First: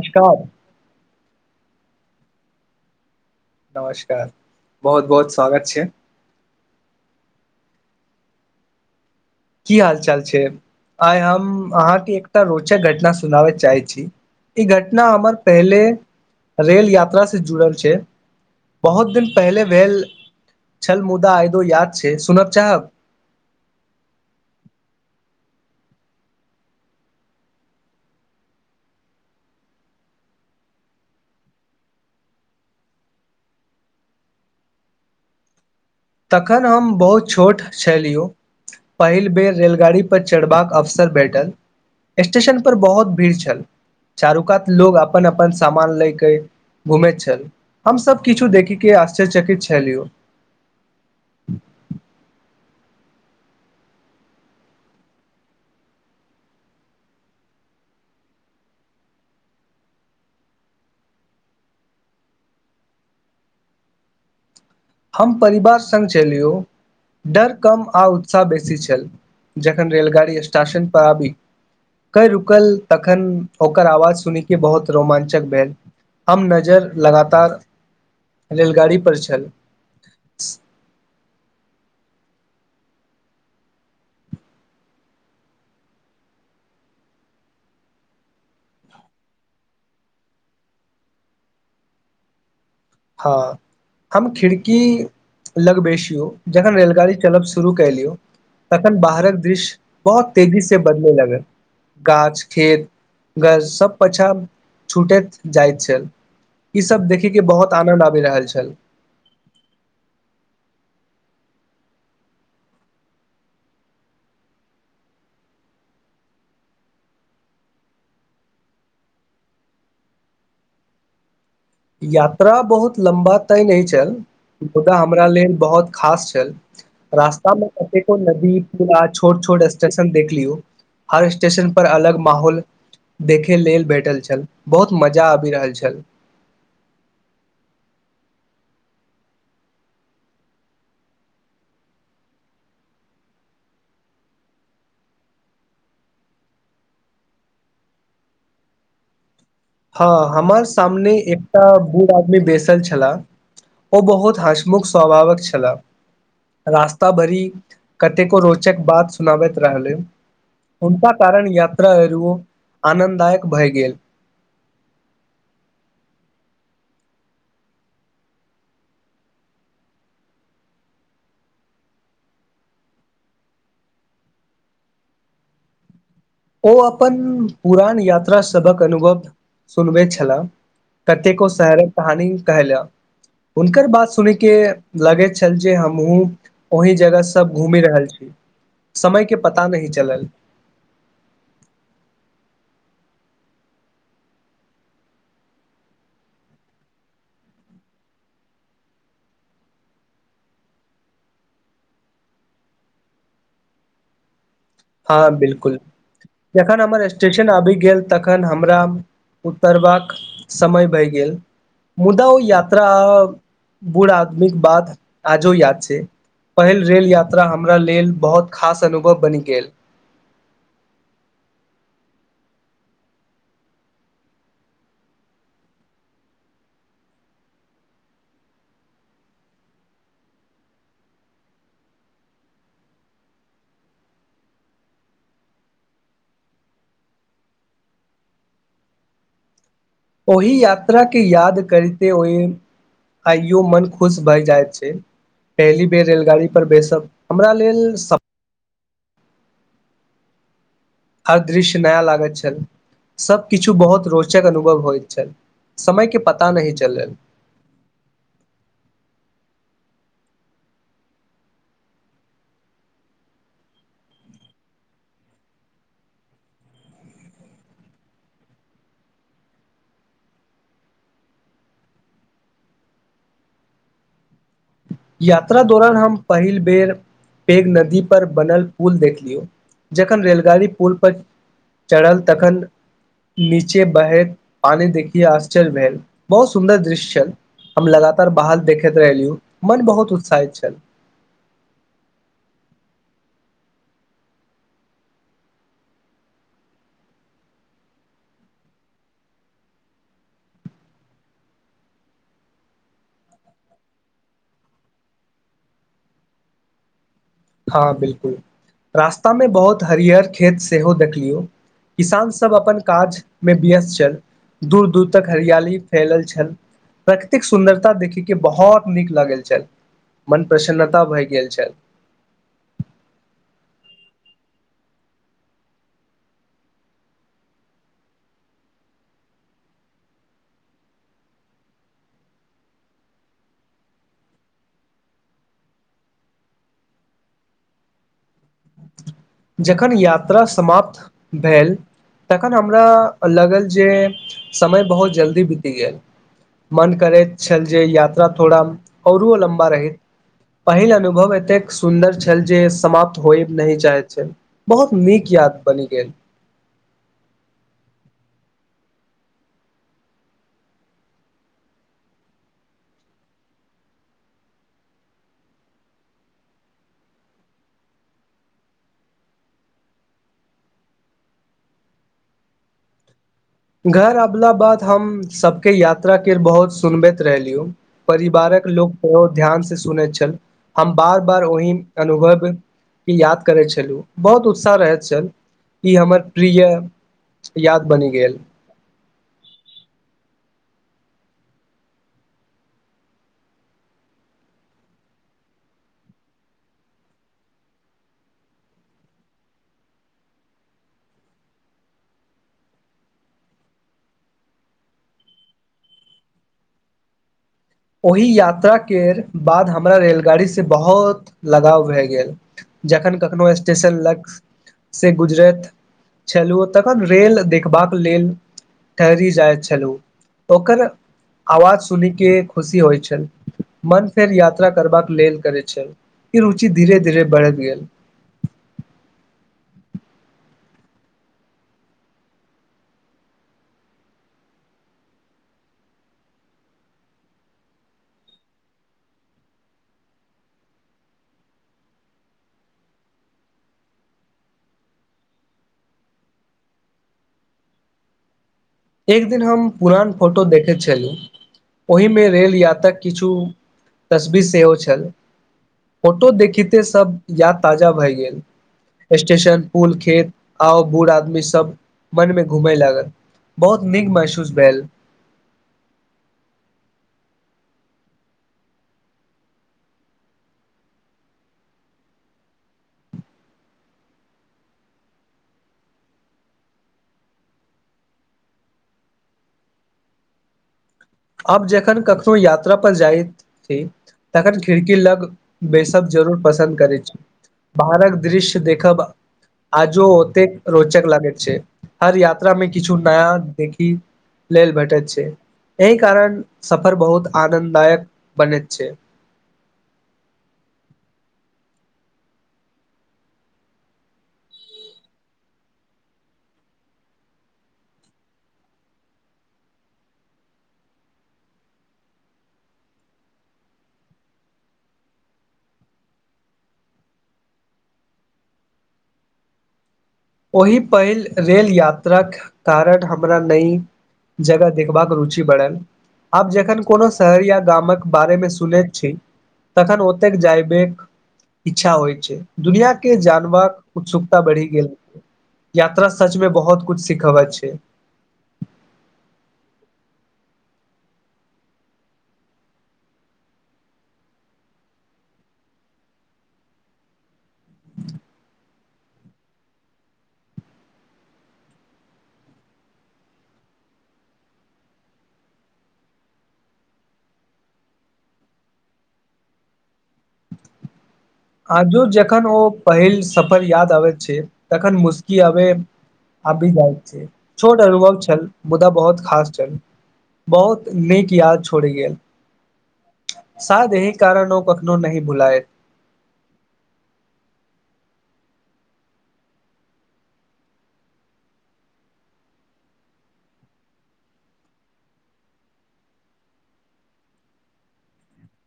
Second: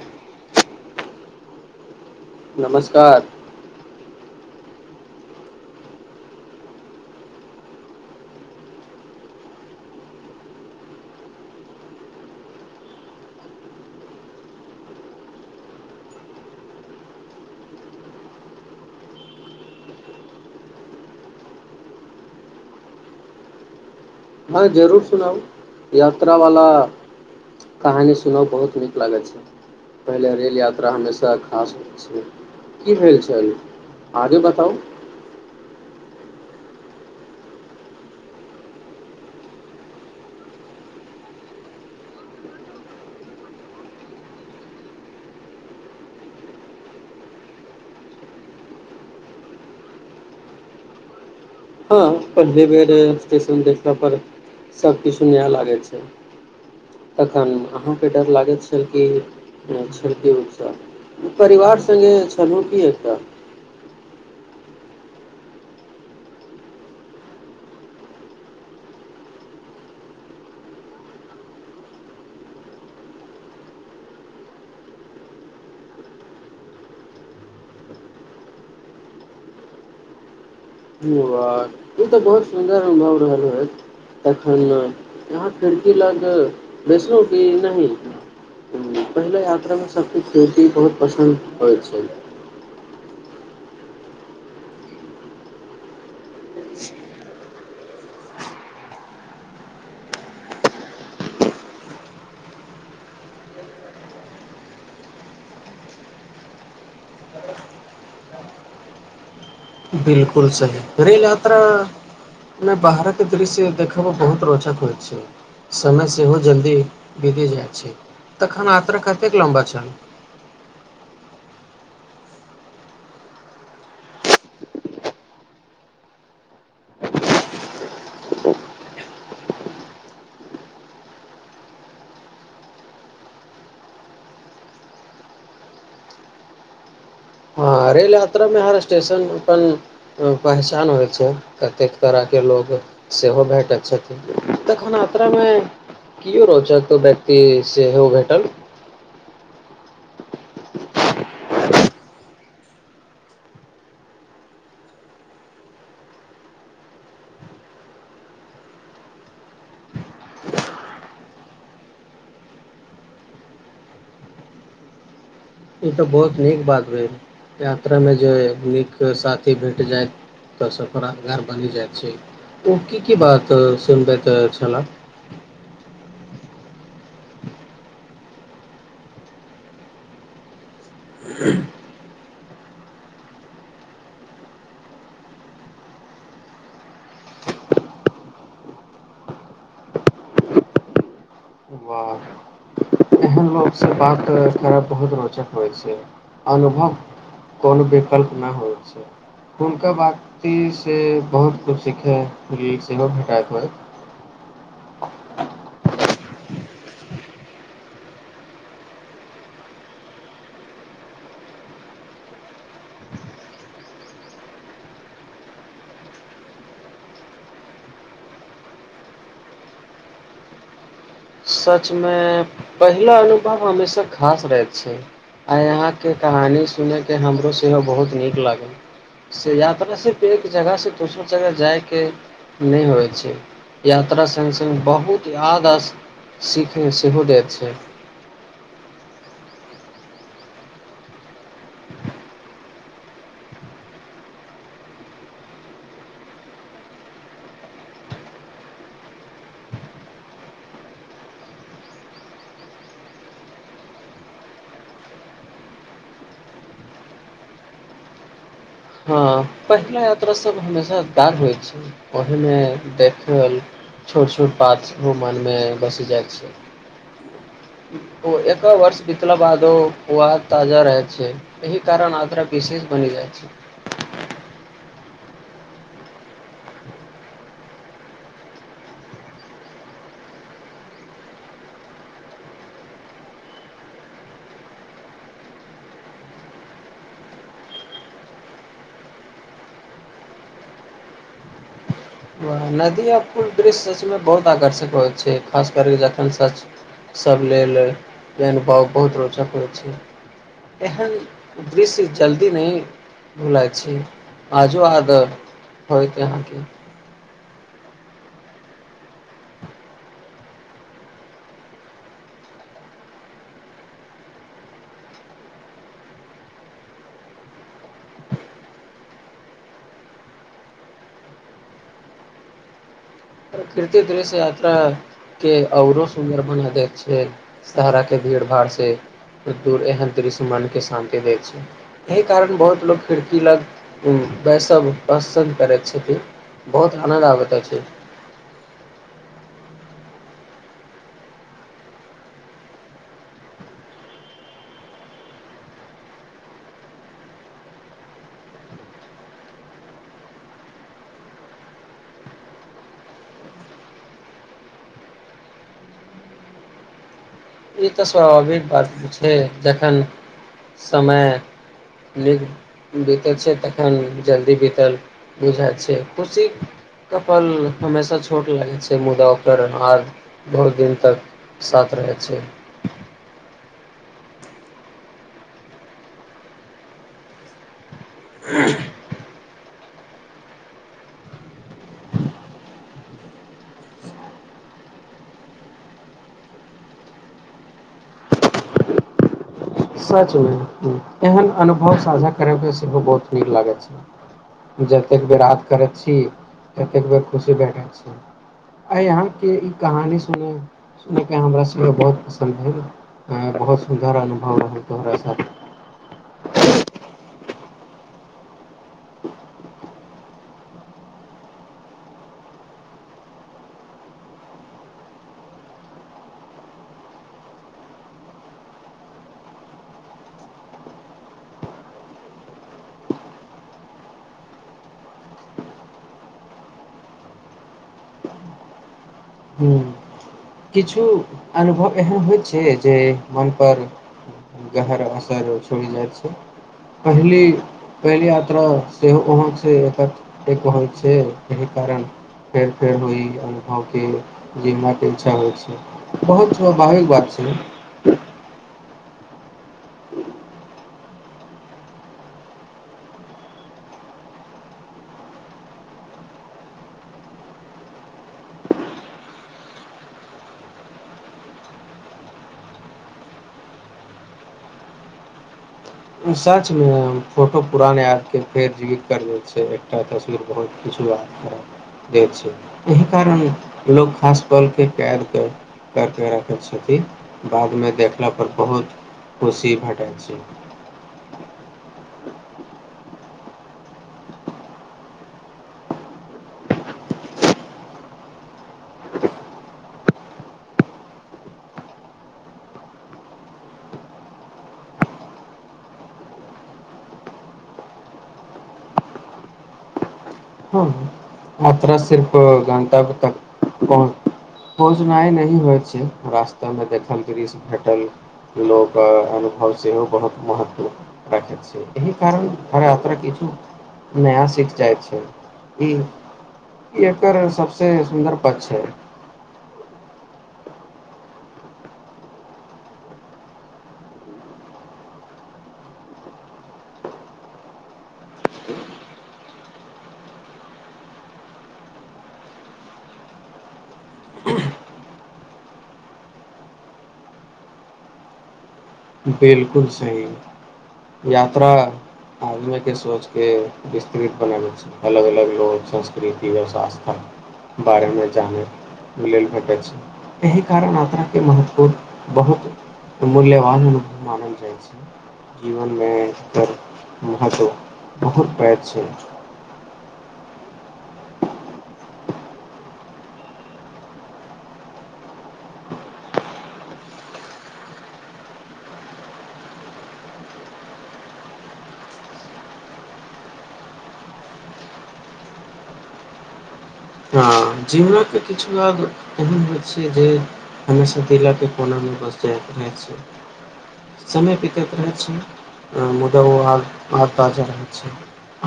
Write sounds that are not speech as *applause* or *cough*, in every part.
नमस्कार नमस्कार नमस्कार बहुत बहुत स्वागत छै की हाल चाल छै आइ हम अहाँके एकटा रोचक घटना सुनाबैत चाहै छी ई घटना हमर पहिले रेल यात्रासँ जुड़ल छै बहुत दिन पहिले भेल छल मुदा आइयो याद छै सुनब चाहब हँ जरूर सुनाउ यात्रा वाला कहानी सुनब बहुत नीक लागैत छै पहिले रेल यात्रा हमेशा खास होइत छै की भेल छल आगे बताउ तखन हम बहुत छोट छलियौ पहिल बेर रेलगाड़ीपर चढ़बाक अवसर भेटल स्टेशनपर बहुत भीड़ छल चारू कात लोक अपन अपन सामान लए कऽ घूमैत छल हमसब किछु देखयके आश्चर्यचकित छलियौ हँ पहिले बेर स्टेशन देखला पर सभकिछु नया लागैत छै तखन अहाँके डर लागैत छल कि छल की परिवार संगे छलहुँ की एतय हम परिवार संग छलियौ डर कम आ उत्साह बेसी छल जखन रेलगाड़ी स्टेशन पर आबी कऽ रुकल तखन ओकर आवाज सुनी कऽ बहुत रोमांचक भेल हम नजर लगातार रेलगाड़ी पर छल स *inaudible* से बात ई तऽ बहुत सुन्दर अनुभव रहल होइत तखन अहाँ खिड़की लग बैसलहुँ कि नहि पहिल यात्रामे सभकेँ खिड़की बहुत पसन्द होइत छै हँ हम खिड़की लगबैसियौ जखन रेलगाड़ी चलब शुरू कलियौ तखन बाहरक दृश्य बहुत तेजीसे बदले लागल गाछ खेत गर सब पाछाँ छूटैत जाइत छल ईसब देखैके बहुत आनन्द आबि रहल छल बिलकुल सही रेल यात्रा मे बाहरक दृश्य देखयमे बहुत रोचक होइत छै समय सेहो जल्दी बीती जाइत छै तखन यात्रा कतेक लम्बा छल यात्रा बहुत लम्बा तय नहि छल मुदा हमरा लेल बहुत खास छल रास्तामे कतेको नदी पुल आ छोट छोट स्टेशन देख लियौ हर स्टेशनपर अलग माहौल देखय लेल भेटल छल बहुत मजा आबि रहल छल ह रेल यात्रामे हर स्टेशन अपन पहचान होइ छै कतेक तरह के लोग सेहो भेटैत छथिन तखन यात्रामे किओ रोचक व्यक्ति सेहो भेटल हँ हमर सामने एकटा बूढ़ आदमी बैसल छलाह ओ बहुत हँसमुख स्वभावक छलाह रास्ता भरि कतेको रोचक बात सुनाबैत रहलै हुनका कारण यात्रा आरो आनन्ददायक भए गेल ई तऽ बहुत नीक बात भेल यात्रामे जे नीक साथी भेट जाय तऽ सफर यादगार बनि जाइत छै ओ की की बात सुनबैत छलाह ओ अपन पुरान यात्रासभक अनुभव सुनबैत छलाह कतेको शहरक कहानी कहला हुनकर बात सुनिके लगैत छल जे हमहुँ ओहि जगह सभ घूमि रहल छी समयके पता नहि चलल लोकसे बात करब बहुत रोचक होइत छै अनुभव कोनो विकल्प नहि होइत छै हुनका व्यक्ति से बहुत कुछ सीखै लेल सेहो भेटाइत होइ हँ बिलकुल जखन हमर स्टेशन आबि गेल तखन हमरा उतरबाक समय भए गेल मुदा ओ यात्रा बूढ़ आदमीके बात आजो याद छै पहिल रेल यात्रा हमरा लेल बहुत खास अनुभव बनि गेल सचमे पहिला अनुभव हमेशा खास रहैत छै आय अहाँके कहानी सुनयके हमरो सेहो बहुत नीक लागल से यात्रा सिर्फ एक जगहसे दोसर जगह जायके नहि होइत छै यात्रा संग संग बहुत याद आ सीख सेहो देत छै ओही यात्राके याद करिते ओहि आइयो मन खुश भए जाइत छै पहिली बेर रेलगाड़ी पर बैसब हमरा लेल आ दृश्य नया लागैत छल सभकिछु बहुत रोचक अनुभव होइत छल समयके पता नहि चलल हँ पहिला यात्रा सब हमेशा यादगार होइत छै ओहिमे देखल छोट छोट बात सेहो मनमे बसि जाइत छै ओ एक वर्ष बितला बादो ओ याद ताजा रहैत छै एहि कारण यात्रा विशेष बनि जाइत छै यात्रा दौरान हम पहिल बेर पैघ नदी पर बनल पुल देखलियौ जखन रेलगाड़ी पुल पर चढ़ल तखन नीचे बहैत पानी देखी आश्चर्य भेल बहुत सुन्दर दृश्य छल हम लगातार बाहर देखैत रहलियो मन बहुत उत्साहित छल नदी आ पुल दृश्य सचमे बहुत आकर्षक होइत छै खास कर कऽ जखन सच सभ लेल ई अनुभव बहुत रोचक होइत छै एहन दृश्य जल्दी नहि भुलाइत छै आजो आद होइत अहाँके हँ बिल्कुल रास्तामे बहुत हरियर खेत सेहो देखलियौ किसानसभ अपन काजमे व्यस्त छल दूर दूर तक हरियाली फैलल छल प्रकृतिक सुन्दरता देखिके बहुत नीक लागल छल मन प्रसन्नता भए गेल छल प्रकृति दृश्य यात्राके आओरो सुन्दर बना दैत छै शहराके भीड़ भाड़सँ दूर एहन दृश्य मनके शान्ति दैत छै एहि कारण बहुत लोक खिड़की लग वैसव पसन्द करैत छथिन बहुत आनन्द आबैत अछि जखन यात्रा समाप्त भेल तखन हमरा लागल जे समय बहुत जल्दी बीति गेल मन करैत छल जे यात्रा थोड़ा औरो लम्बा रहैत पहिल अनुभव एतेक सुन्दर छल जे समाप्त होय नहि जायत छै बहुत नीक याद बनि गेल ई तऽ स्वाभाविक बात छै जखन समय नीक बीतै छै तखन जल्दी बीतल बुझाइत छै खुशी के पल हमेशा छोट लागे छै मुदा ओकर याद बहुत दिन तक साथ रहैत छै घर अबला बाद हम सबके यात्रा केर बहुत सुनबैत रहलीयै परिवारक लोक तऽ ध्यानसँ सुनैत छल हम बार बार ओहि अनुभव केँ याद करैत छलहुँ बहुत उत्साह रहैत छल ई हमर प्रिय याद बनि गेल सच मे एहन अनुभव साझा करय के सेहो बहुत नीक लागैत छै जतेक बेर याद करैत छी ततेक बेर खुशी भेटैत छी आय अहाँके ई कहानी सुनब सुनि केँ हमरा सेहो बहुत पसन्द भेल बहुत सुन्दर अनुभव रहल दर स *unintelligible* ओहि यात्राकेर बाद हमरा रेलगाड़ीसँ बहुत लगाव भए गेल जखन कखनहु स्टेशन लगसँ गुजरैत छलहुँ तखन रेल देखबाक लेल ठहरी जाइत छलहुँ ओकर आवाज सुनिकेँ खुशी होइत छल मन फेर यात्रा करबाक लेल करैत छल ई रुचि धीरे धीरे बढ़ैत गेल हूँ किछु अनुभव एहन होइत छै जे मनपर गहरा असर छोड़ि जाइत छै पहिलि पहिल यात्रा सेहो वहाँसँ एकत्र होइत छै एहि कारण फेर फेर ओहि अनुभवकेँ लेल अच्छा होइ छै बहुत स्वाभाविक बात छै एक दिन हम पुरान फोटो देखैत छलहुँ ओहिमे रेल यात्राक किछु तस्वीर सेहो छल फोटो देखिते सभ याद ताजा भए गेल स्टेशन पुल खेत आओ बूढ़ आदमीसभ मनमे घुमय लागल बहुत नीक महसूस भेल सचमे फोटो पुरान यादके फेर जीवित करबैत छै एकटा तस्वीर बहुत किछु याद करा दैत छै एहि कारण लोक खास पलके कैद करऽ कर कऽ रखै छथिन बादमे देखलापर बहुत खुशी भेटैत छै आब जखन कखनो यात्रा पर जाइत छी तखन खिड़की लग बैसब जरूर पसन्द करैत छी बाहरक दृश्य देखब आजो ओतेक रोचक लागैत छै हर यात्रा मे किछु नया देखि लेल भेटैत छै एहि कारण सफर बहुत आनन्ददायक बनैत छै हँ यात्रा सिर्फ गन्तव्य तक पहुच पहुँचनाइ नहि होइत छै रास्तामे देखल दृश्य भेटल लोक अनुभव सेहो बहुत महत्व रखैत छै एहि कारण हर यात्रा किछु नया सीख जाइत छै ई ई एकर सभसँ सुन्दर पक्ष छै ओहि पहिल रेल यात्राक कारण हमरा नई जगह देखबाक रुचि बढ़ल आब जखन कोनो शहर या गामक बारेमे सुनैत छी तखन ओतेक जायबाके इच्छा होइत छै दुनियांके जानबाक उत्सुकता बढ़ि गेल यात्रा सचमें बहुत कुछ सिखबैत छै बिलकुल सही यात्रा आदमीके सोचके विस्तृत बनाबैत छै अलग अलग लोक संस्कृति आओर संस्था बारेमे जानै लेल भेटै छै एहि कारण यात्राके महत्व बहुत मूल्यवान मानल जाइ छै जीवनमे एकर महत्व बहुत पैघ छै आजो जखन ओ पहिल सफर याद आबैत छै तखन मुस्की आबैय आबि जाइत छै छोट अनुभव छल मुदा बहुत खास छल बहुत नीक याद छोड़ि गेल शायद एहि कारण ओ कखनो नहि भुलाइत हँ जीवनक किछु याद एहन होइत छै जे हमेशा दिलके कोनामे बस जाइत रहैत छै समय बितैत रहैत छै मुदा ओ आद ताजा रहैत छै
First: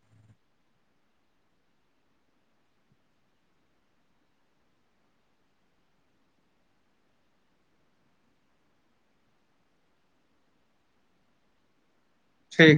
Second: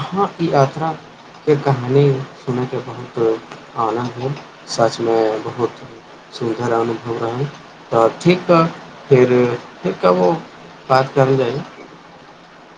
अहाँक ई यात्राके कहानी सुनैके बहुत आनन्द भेल सचमे बहुत सुन्दर अनुभव रहै तऽ ठीक तऽ फिर फिर कबो बात करल जाइ ठीक